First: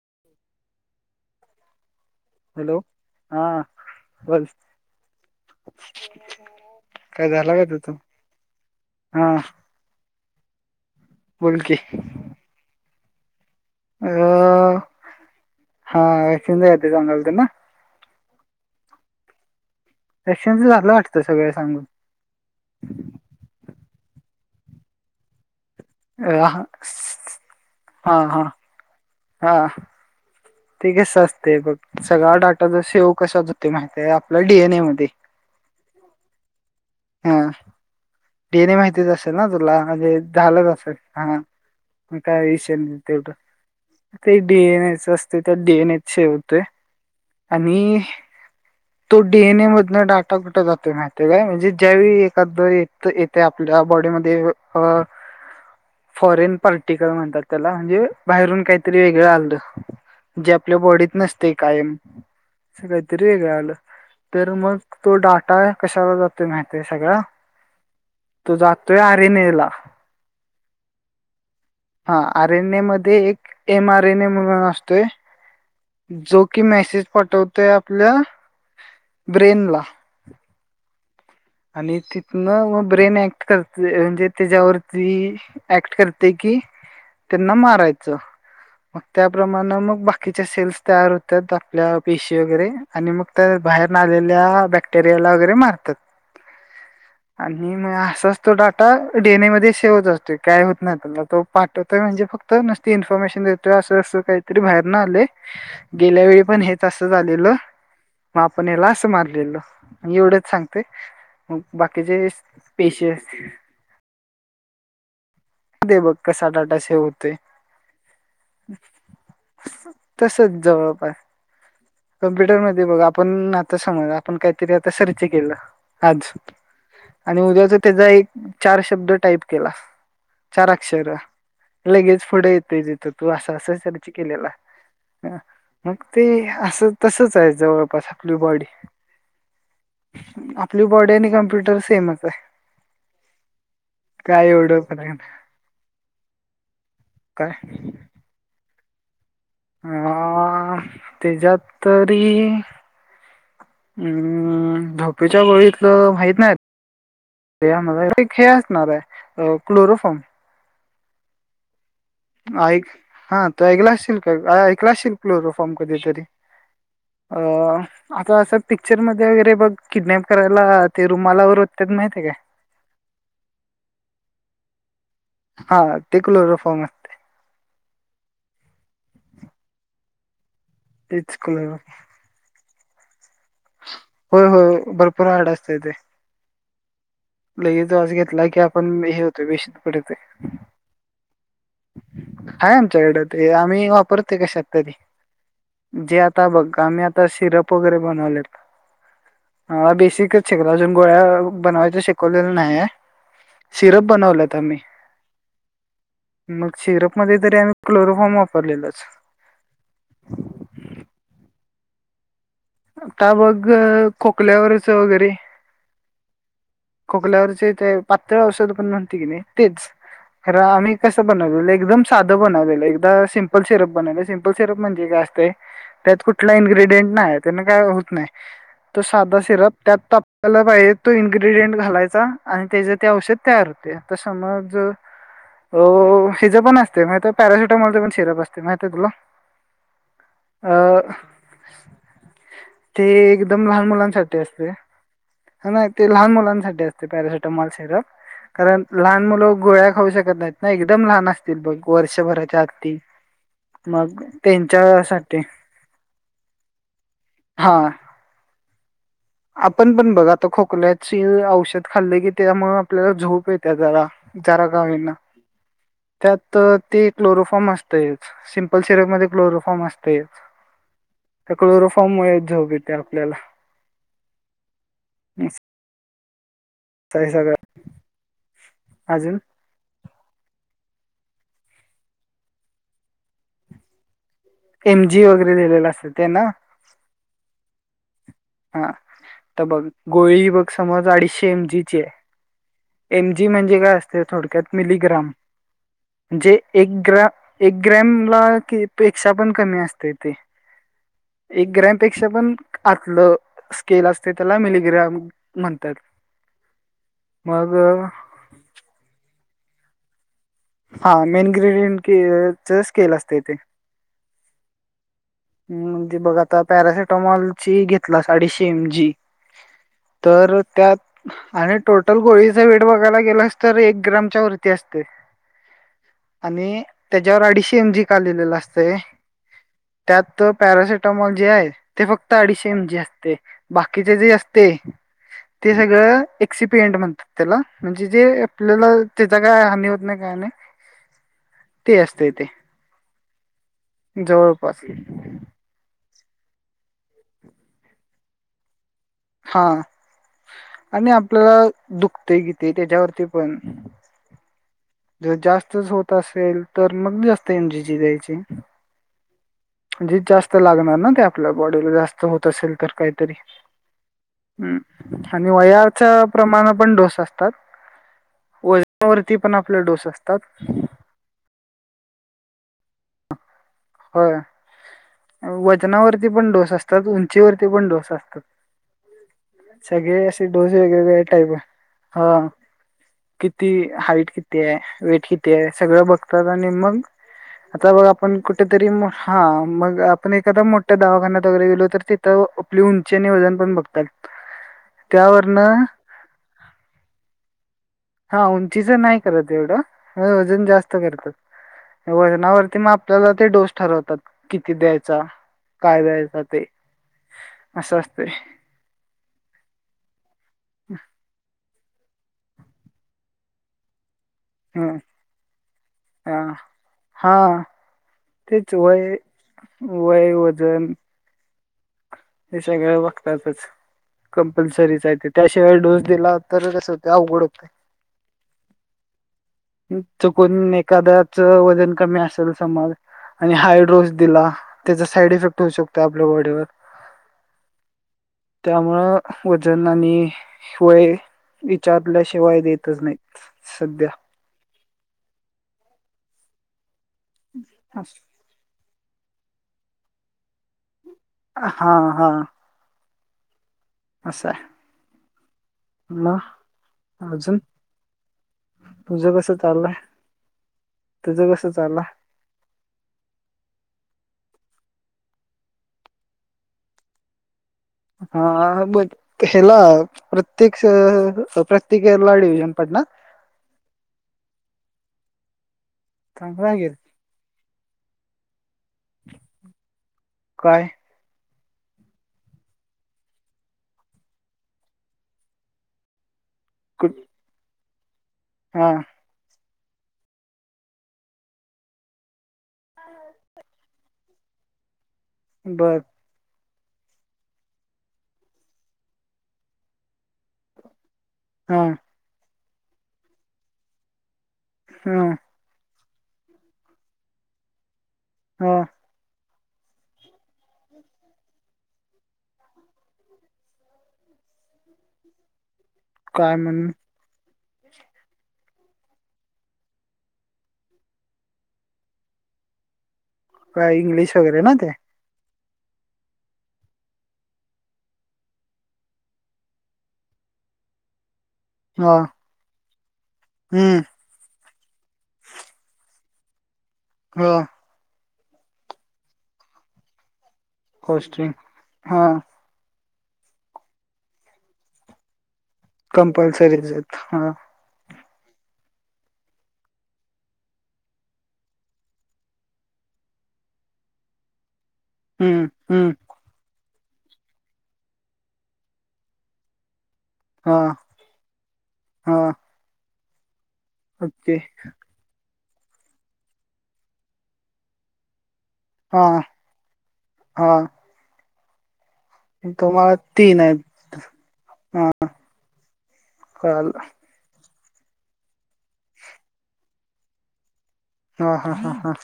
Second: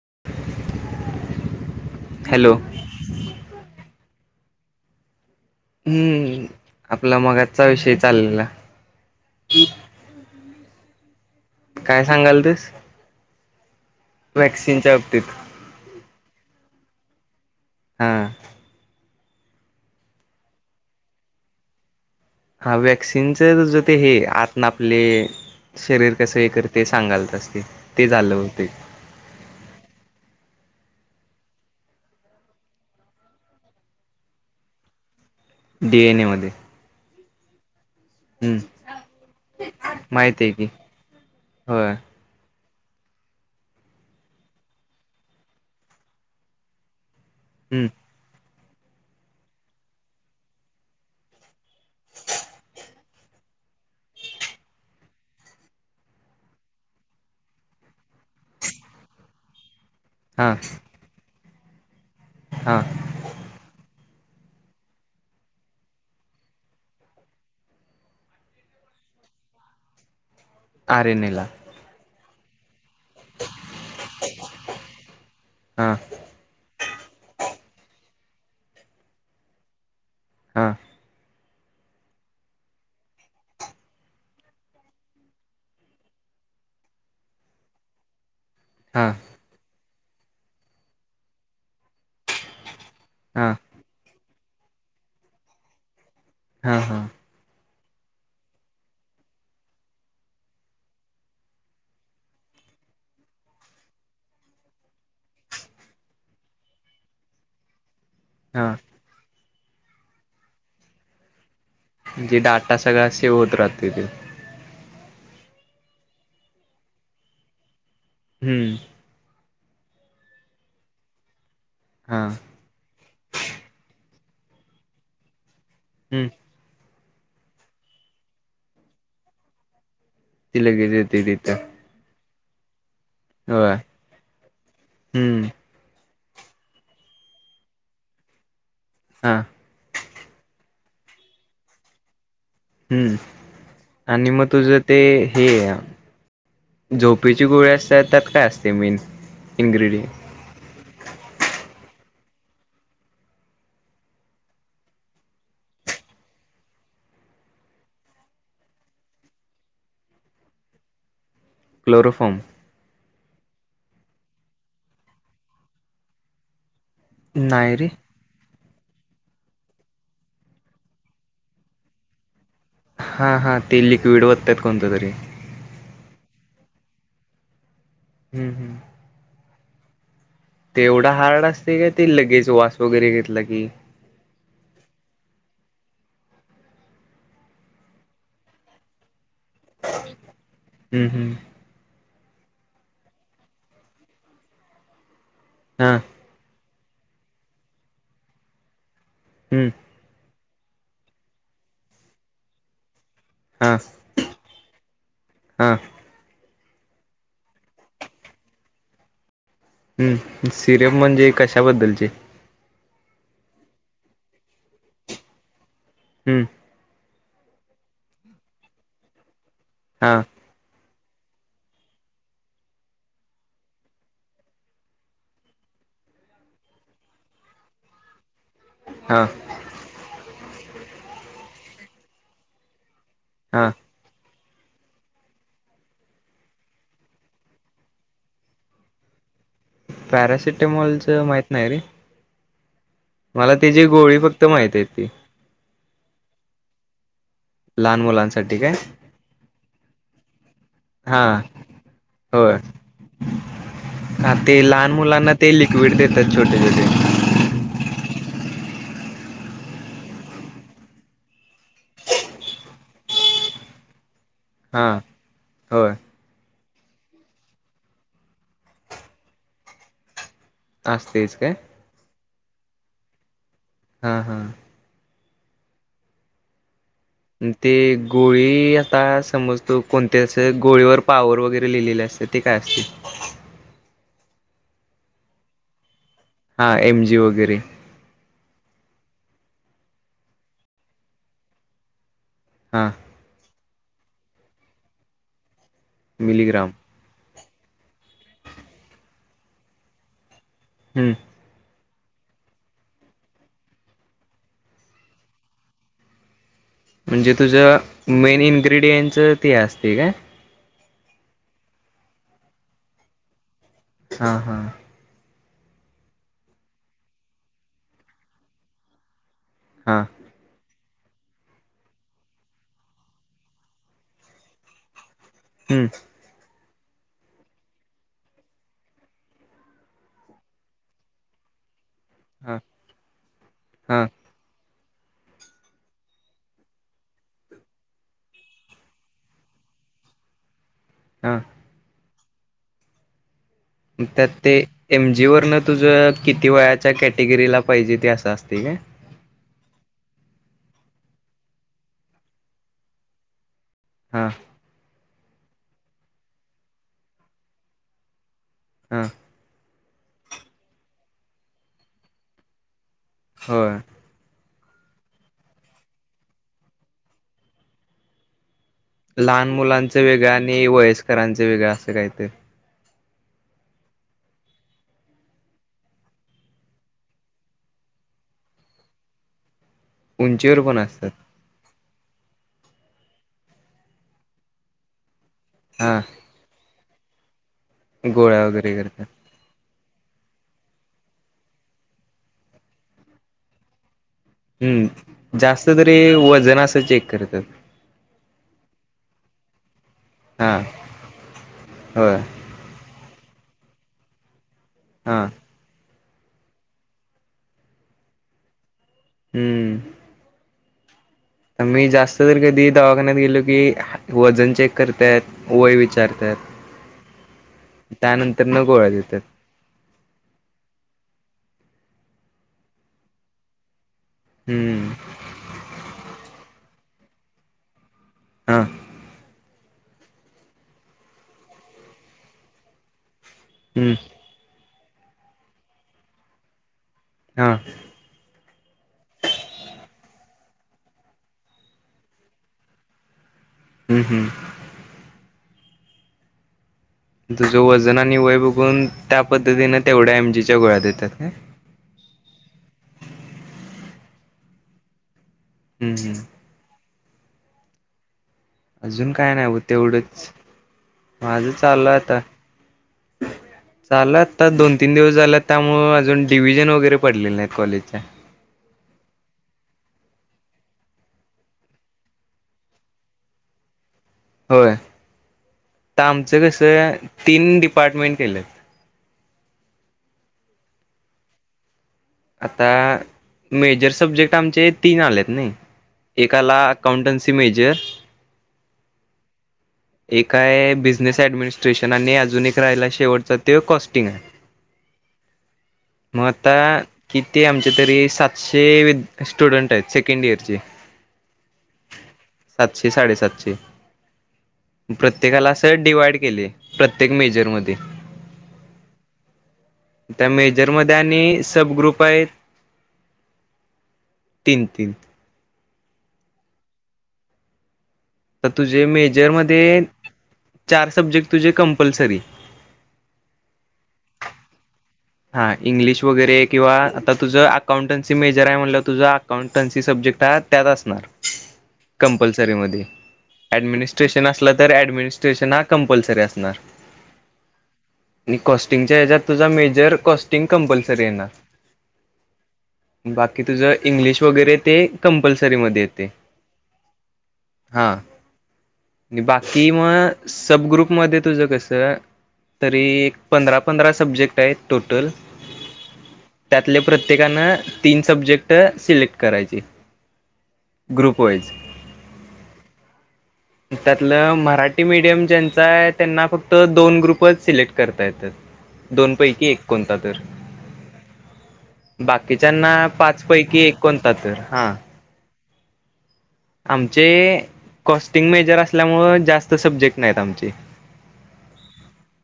[unintelligible] Hello, हां, बोल. हूं, आपला काय झाला का मगाचा तुझ विषय चाललेला. हा बोल की काय सांगालतीस? व्हॅक्सिनच्या बाबतीत. [unintelligible] होतीत ना. हां. रक्शनच झालं वाटतं सगळ सांगून. हा वॅक्सिनच तुज ते हे आतन आपले - - शरीर अ, कसं हे हा कर ते सांगालतास ते, ते हा झालं हा होते. हा. ते कसं असतय बघ, सगळा डाटा जो सेव कस्यात होतोय माहितीय, आपल्या डी एन ए मध्ये डी एन ए मध्ये हा. हम्म डी एन ए माहितीच असेल ना, तुला म्हणजे माहित आहे की झालंच असल, हा होय काय विश तेन तेवढ ते डी एन एच असतय, त्यात डी एन ए हेच होतय. हम्म आणि अ तो डीएनए मधनं डाटा, कुठं जातोय माहीतीए काय? म्हणजे ज्यावेळी एखाद य येतय, आपल्या बॉडीमध्ये अ फॉरेन पार्टिकल म्हणतात त्याला, म्हणजे बाहेरून काहीतरी वेगळं आलं. हा जे आपल्या बॉडीत नसतय कायम, हा असं काहीतरी वेगळं आलं. तर मग तो डाटा कशाला जातो. तो माहितीए सगळ, तो जातोय आरिनेला आरेनेला. हा आर एन ए मध्ये एक एम आर एन ए म्हणून असतोय हा जो की, मॅसेज पाटवतय आपल्या ब्रेन ला. हा. आणि तिथन म ब्रेन ऍक्ट करतय म्हणजे त्याच्यावरती ऍक्ट करतय की कि त्यांना मारायचं. मग त्याप्रमाणे मग बाकीच्या सेल्स तयार होतात, आपल्या पेशी वगैरे. आणि मग हा त्या बाहेर न आलेल्या बॅक्टेरियाला वगैरे मारतात. हा हा. आणि म असाच तो डाटा डी, एन, ए मध्ये सेव होत असतोय, काय होत नाही त्याला तो पाठवतोय म्हणजे फक्त नूसती इन्फॉर्मेशन देतोय, असं असं काहीतरी बाहेर न आलय, गेल्या वेळी पण हेच असं झालेलं. मग हा आपण याला असं मारलेलं आणि एवढंच सांगतंय म्हणजे डाटा सगळा पेशी सेव होत राहतोय त्यो ते बघ कसा डाटा सेव होतोय. हम्म. तसच जवळपास, हा कम्प्युटर मध्ये बघ आपण आता समज आपण काहीतरी आता सर्च केलं, आज. हम्म आणि उद्याच त्याचा एक चार शब्द टाईप केला. ती चार लगेच अक्षर येते तिथं लगेच पुढ येतय जिथ तू असं अस होय त्या केलेला हम्म मग ते अस. ते तसच हाय जवळपास आपली बॉडी हा आप आपली बॉडी आणि कॉम्प्युटर सेमच आहे. हम्म आणि मग काय तुझं एवढं ते फरक नाही. हे झोपेची काय गोळी असत्या त्यात काय असतय मेन् इन्ग्र्रीडियं. त्याज्यात तरीई हम्म झोपच्या गोळीतलं माहित नाही. तो खेळ असणार हाय अ क्लोरोफोम. क्लोरोफॉर्म ऐक हा तो ऐकलाशील का ऐकलाशील क्लोरो फॉर्म कधी तरी. अ नाही रे आता अस पिक्चर मध्ये वगैरे बग किडनॅप करायला ते रुमालावर वोत्यात माहितीय काय? हा हा ते लिक्विड वोत्यात कोणत तरी. हा ते क्लोरोफॉर्म असतय. हम्म हम्म. ते एवढा तेच हार्ड क्लोरोफॉर्म असतय की ते लगेच वास वगैरे घेतला की हो हो भरपूर हार्ड अस ते ते लगेच वास घेतला की आपण हे हो ते बेशुद्ध पडतोय. हम्म हम्म हाय आमच्याकडं ते आम्ही वापरतोय कशात तरी हा जे आता बघ आम्ही आता सिरप वगैरे बनवलेत हम्म अ बेसी शिकल अजून गोळ्या बनवायच शिकवलेलं नाहीयाय. हा सिरप बनवल्यात आम्ही. हा मग शीरफ मध्ये जरी आम्ही क्लोरोफॉर्म वापरल्यालोच. हम्म सिरप म्हणजे कशाबद्दलचे? आता बघ खोकल्यावरच वगैरे. हम्म. खोकल्यावरचेय एक पातळ औषध पण म्हणतय कने तेच हा खर आम्ही कस बनवलेलं एकदम साधं बनवलेलं एकदा सिंपल सिरप बनवलं सिपल सिरप म्हणजे काय असतंय. त्यात कुठला इनग्रेडियंट नाय त्यान काय होत नाय. तो हा साधा सिरप त्यात आपला पाहिजे तो इन्ग्रेडियंट घालायचा आणि त्याज ते औषध तयार हा होतय. आता समज अ हिजं पण असतय महितीयाय पॅरासुटामॉलच पण शिरप असतय महीतीयाय तुला? अ पॅरासिटेमॉलचं माहित नाही रे. ते मला एकदम त्याची लहान गोळी मुलांसाठी फक्त असतय माहित आहे ती हा ना ते लहान मुलांसाठी असतय पॅरशट मॉल लहान सिरप मुलांसाठी काय कारण लहान मुल गोळ्या खाऊ शकत नाही ना एकदम हा लहान असतील बघ वर्षभरा होय त्या आतली. हा ते लहान मुलांना ते लिक्विड देतात छोटे छोटे. हा आपण पण बघ आता खोख कल्याची औषध खाल्ल की तेज्यामुळ आपल्याला झोप इत्या जरा. जरा का हा होईना, होय त्यात ती क्लोरोफॉर्म असतयच सिम्पल सिरपमध्ये क्लोरोफॉर्म असतयच. असतेच काय त्या क्लोरोफॉर्म मुळेच झोप इत्या आपल्याला. हा हा. [inaudible] अम्म सगळं ते गोळी आता अजून समज तू कोण ते असं गोळीवर पॉवर वगैरे लिहिलेलं असतंय ते काय असतंय? एमजी वगैरे लिहिलेला असेल. हा एम जी वगैरे? हां तर बघ गोळी बघ समज अडीचशे एम जीची आहे. हा एम जी म्हणजे काय असते थोडक्यात मिलीग्राम. म्हणजे मिलीग्राम एक ग्रॅम एक ग्रॅमला की पेक्षा पण कमी असतंय ते. हम्म. एक ग्रॅमपेक्षा पण आतलं स्केल असते त्याला मिलिग्राम म्हणतात. म्हणजे मग अ, तुझं मेन इन्ग्रेडियंटच ते असतंय काय? हां मेन ग्रेडियंटच स्केल असतंय ते. हां हां. [unintelligible] म्हणजे बघ आता पॅरासिटामॉलची घेतलास अडीचशे एम जी हां तर त्यात आणि टोटल गोळीचा वेट बघायला गेलास तर एक ग्रामच्या वरती असतंय. हम्म. आणि त्याच्यावर अडीचशी एम जी का लिहिलेलं असतंय त्यात पॅरासिटमॉल जे आहे. ते फक्त हां अडीचशे एम जी असतंय हां बाकीचे जे असतंय ते सगळं एक्सीपीएंट म्हणतात त्याला म्हणजे जे आपल्याला त्याचा काय हानी होत नाही काय नाही. हां. असतंय ते. मग त्यात ते जवळपास एम जीवरनं तुझं किती वयाच्या कॅटेगरीला पाहिजे ते असं असतंय काय? हां आणि आपल्याला दुखतय कितीे त्याच्यावरती पण हां. जर जास्तच होत असेल तर मग जास्त एम जीची द्यायची. हां. म्हणजे जास्त लागणार ना ते आपल्या बॉडीला जास्त होत असेल तर काहीतरी. होय आणि वयाच्या प्रमाणावर पण डोस असतात. वजनावरती लहान पण आपले मुलांचं डोस वेगळं असतात आणि वयस्करांचं वेगळं असं काहीतर होय. अ वजनावरती पण डोस असतात, उंचीवरती पण डोस असतात. सगळे असे उंचीवर डोस पण असतात वेगवेगळ्या टाईप आहे. हां किती हाईट किती आहे? वेट किती ती आहे? हा सगळं बघतात आणि मग आता बघ आपण गोळ्या वगैरे कुठेतरी करतात हां मग आपण एखादा मोठ्या दवाखान्यात वगैरे गेलो तर तिथं आपली उंची आणि वजन पण बघतात. हम्म जास्त त्यावरनं तरी वजन असं चेक करतात? [unintelligible] नाही करत एवढं हा वजन जास्त करतं होय वजनावर आपल्याला ते डोस ठरवतात किती हा द्यायचा? काय द्यायचा ते असं असतंय. हम्म. [inaudible] मी जास्त तर कधी दवाखान्यात गेलो की. वजन चेक ह करत्यात वय विचारतात. हा त्यानंतर न तेच गोळ्या देतात वय-वय वजन. हे सगळं बघतातच. हम्म कंपल्सरीच आहे ते त्याशिवाय डोस दिला. तर कस होतय अवघड होतय. हा. चुकून एखाद्याच वजन कमी असेल समज आणि हम्म हायडोस दिला, त्याचा साईड इफेक्ट होऊ शकतो आपल्या बॉडीवर. हा त्यामुळं वजन आणि शिय विचारल्याशिवाय देतच नाही हम्म, सध्या हम्म. तुझं वजन आणि वय बघुन त्या पद्धतीने तेवढ्या एमजी च्या गोळ्या देतात. काय हम्म हा, हा. असायं. हम्म म अजून अजून काय तुझं नाही कसं बघं चाललंय तेवढचं, माझं तुझं कसं चालु चाललंय हाय आता. चालू आहे आता दोन तिनं दिवस झालं त्यामुळं अजून डिव्हिजन वगैरे पडलेले नाहीत कॉलेज बस कशाला? प्रत्येक खेळाला डिवीजन पडणार. होय. आता आमचं चांगला आहे की कसं तीन डिपार्टमेंट केलेत. काय? आता मेजर सब्जेक्ट आमचे तीन आलेत नई एक - - त्याला कुठ अकाउंटसी मेजर हा. ए काय बिझनेस ऍडमिनिस्ट्रेशन आणि अजून एक राहायला शेवटचा तो कॉस्टिंग. ह मग आता - - किती आमचे तरी सातसे वि स्टुडन्ट आहेत. सेकंड इयर चे- - हा. सातशे साडेसातशे हा प्रत्येकाला असं डिवाइड प्रत्येक मेजर मध्ये हा सगळ्या ग्रुप मध्ये मेजर आहेत तीन-तीन म्हणणं काय जर तुझ्या मेजर मध्ये चार सब्जेक्ट तुझे कंपल्सरी इंग्लिश वगैरे नाहीत का हां इंग्लिश वगैरे किंवा आता तुझं अकाउंटन्सी मेजर हाय म्हटल्यावर तुझ अकाउंटन्सी सब्जेक्ट हाय. त्यात असणार हा कंपल्सरी मध्ये ॲडमिनी हम्म स्टेशन अस- - तर ॲडमिनिस्ट्रेशन हा कंपल्सरी असणार. हा. कॉस्टिंगच्या हेच्यात तुझा मेजर कॉस्टिंग कंपल्सरी येणार [unintelligible] हा. बाकी तुझ इंग्लिश वगैरे ते कंपल्स सरी मध्ये येते कंपल्सरीच आहेत हा बाकि मं सब ग्रुप मध्ये तुझं कसं - - तरी एक पंधरा पंधरा सब्जेक्ट हाईत टोटल हम्म हम्म त्यातली प्र - - प्रत्येकान तीन सब्जेक्ट सिलेक्ट करायचे. हा ग्रुप वाईज हा त्यातलं ओके मराठी मिडीयम ज्यान - - कसायं त्यांना फक्त दोन ग्रुपचं सिलेक्ट करता येतात. दोन हा पैकी एक कोणता तर - हा - बाकीच्यांनी तुम्हाला पाच पैकी तीन एक आहेत कोणतातर. हा कळालं आमचे कॉस्टिंग मेजर असल्यामुळे जास्त सब्जेक्ट नाहीत आमचे. हा, हा.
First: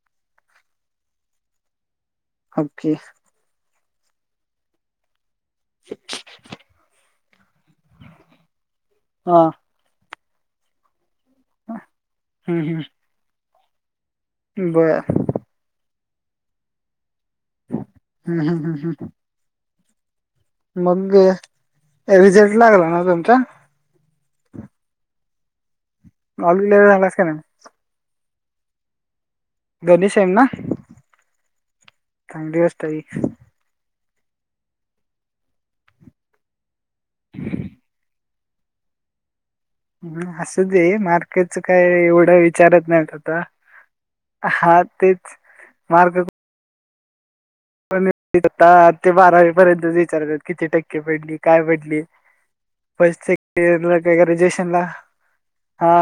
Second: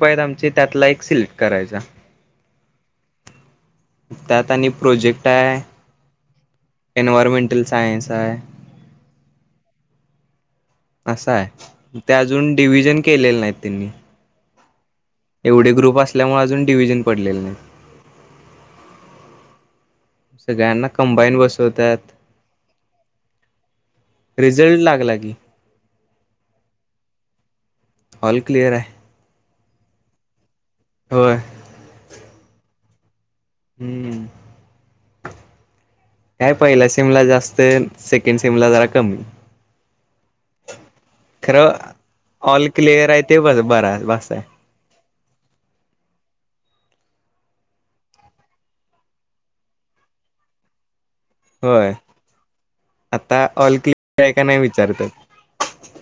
पहिल्या मधला एक सिलेक्ट करायचा. ओके. त्यात आणि प्रोजेक्ट हाय. एनवोरमेंटल सायंस हाय. हा असं हाय, ते अजून हम्म डिव्हजन केलेले नाहीत त्यांनी. [unintelligible] [inaudible] आपल्यामुळे अजून डिव्हजन हम्म. हम्म. हम्. हम्. सगळ्यांना कंबाईन बसवत्यात. रिझल्ट लागला ना तुमचा रिझल्ट लागला की. कॉलेजला [unintelligible] काय नाहीस. ऑल क्लिअर हाय. गणेश एम ना. होय. तय. हम्म. काय पहिल्या सेमला जास्त, सेकंड सीमला जरा कमी. ह असुदे, मार्केच खरं काय एवढं ऑल विचारत क्लिअर नाहीत आहे ते आता. बस बरा बस आहे हा तेच, मार्क [unintelligible] आता ते बारावी पर्यंत विचारतात किती टक्के पडली? काय होय पडली? पैस् आता ऑल क्लिअर के आहे का नाही रेजएशनला, विचारतात हा.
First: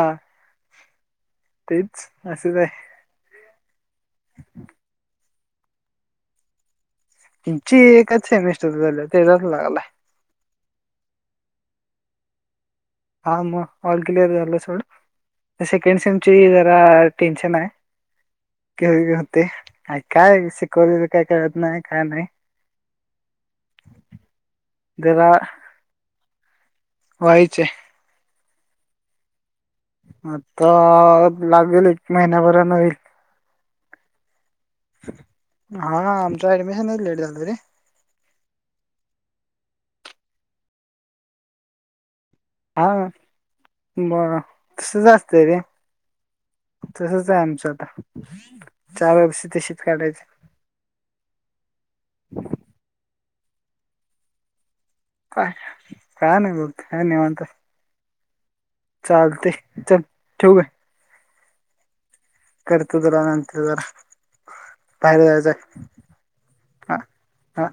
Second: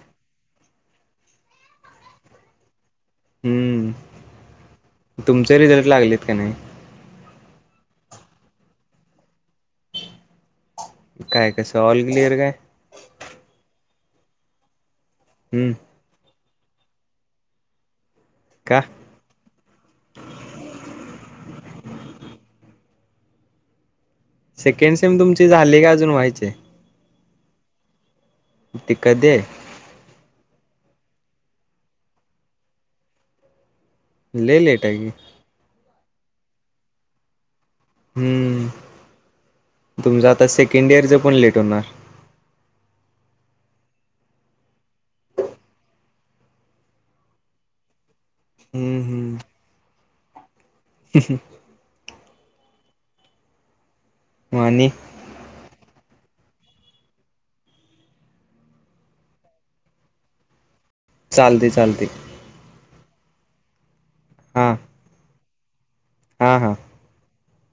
तेच असच हाय. हम्म. तुमचे रिझल्ट लागलेत का नाही? ची एकच सेमिस्टर झाल्या तेजाच लागलाय. काय? कसं? ऑल क्लिअर काय? हा मग ऑल क्लिअर झालं सोडं, हम्म सेकंड सेमची ते जरा टेनशन हाय. का घ होते काय शिकवले काय कळत नाय, काय नाय. सेकंड सिम तुमची झाली का अजून व्हायची हाय? व्हयची हाय. ते कदी हाय? आता लागेल एक महिन्याभराण होईल. लय लेट आहे की. तुमच ऍडमिशनच लेट झालं रे. हम्म, तुमचा आता सेकंड इयरच पण लेट होणार. हा म तसच असतय रे. तसच आहे आमचं आता, हम्म चार वर्ष हम्म तशीच काढायची. [unintelligible] म आणि? काय काय नाही बघ हाय निवांत हाय. चालतय चल ठेऊ काय. चालतय चालतय. करतो तुला नंतर जरा बाहेर जायचं हाय. हा. हा. हा.